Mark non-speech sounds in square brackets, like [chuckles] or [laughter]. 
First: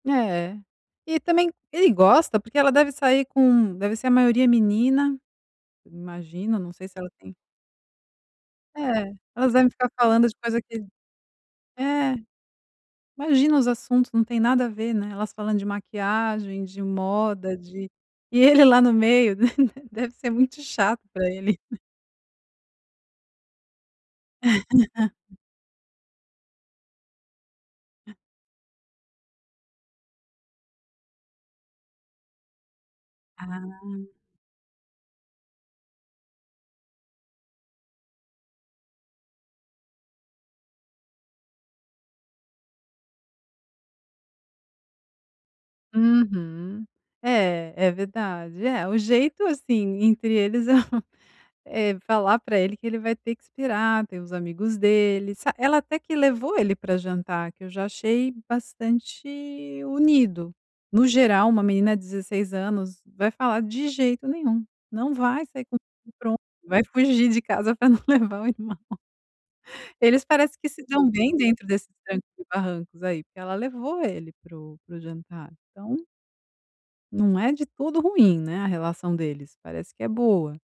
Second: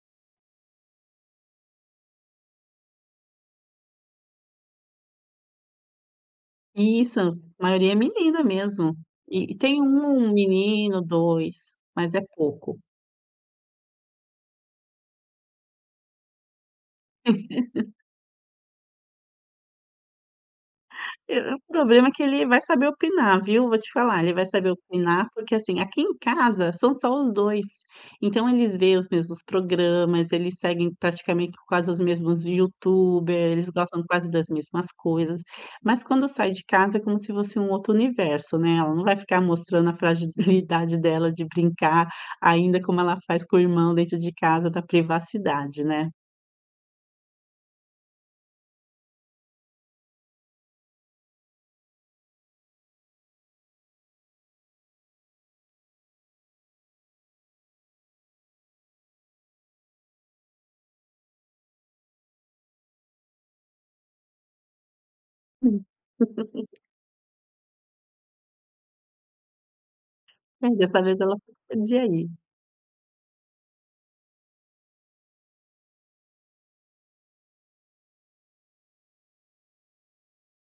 É. E também ele gosta, porque ela deve sair com deve ser a maioria menina, imagino, não sei se ela Isso. tem Maioria é menina mesmo. É, elas E devem tem ficar falando 1 de coisa que menino 2, mas É, é pouco. imagina os assuntos, não tem nada a ver, né. Elas falando de maquiagem, de moda, de [laughs] e ele lá no meio deve deve ser muito chato pra É é ele. o [chuckles] problema que ele vai saber opinar, viu? Vou te falar, ele vai saber opinar [laughs] porque, assim, aqui em casa são só os 2. É. Então eles veem os mesmos programas, eles seguem praticamente quase os mesmos youtubers, eles Ah. gostam quase das mesmas coisas, mas quando sai de casa é como se fosse um outro universo, né, ela não vai ficar mostrando a fragilidade dela de brincar ainda como ela faz com o irmão dentro de casa da privacidade, né. Uhum. É é verdade. É o jeito, assim, entre eles é, hã, é falar pra ele que ele vai ter que esperar, ter os amigos dele, sa ela até que levou ele pra jantar, que eu já achei bastante unido. No geral uma menina de 16 anos vai falar: "De jeito nenhum, não vai sair comigo Sim. e pronto!". [laughs] Vai fugir de casa pra não levar o irmão. Eles parece que É, se dessa dão vez, ela bem até dentro desses podia trancos ir. e barrancos aí, porque ela levou ele para o para o jantar. Então não é de tudo ruim, né, a relação deles. Parece que é boa.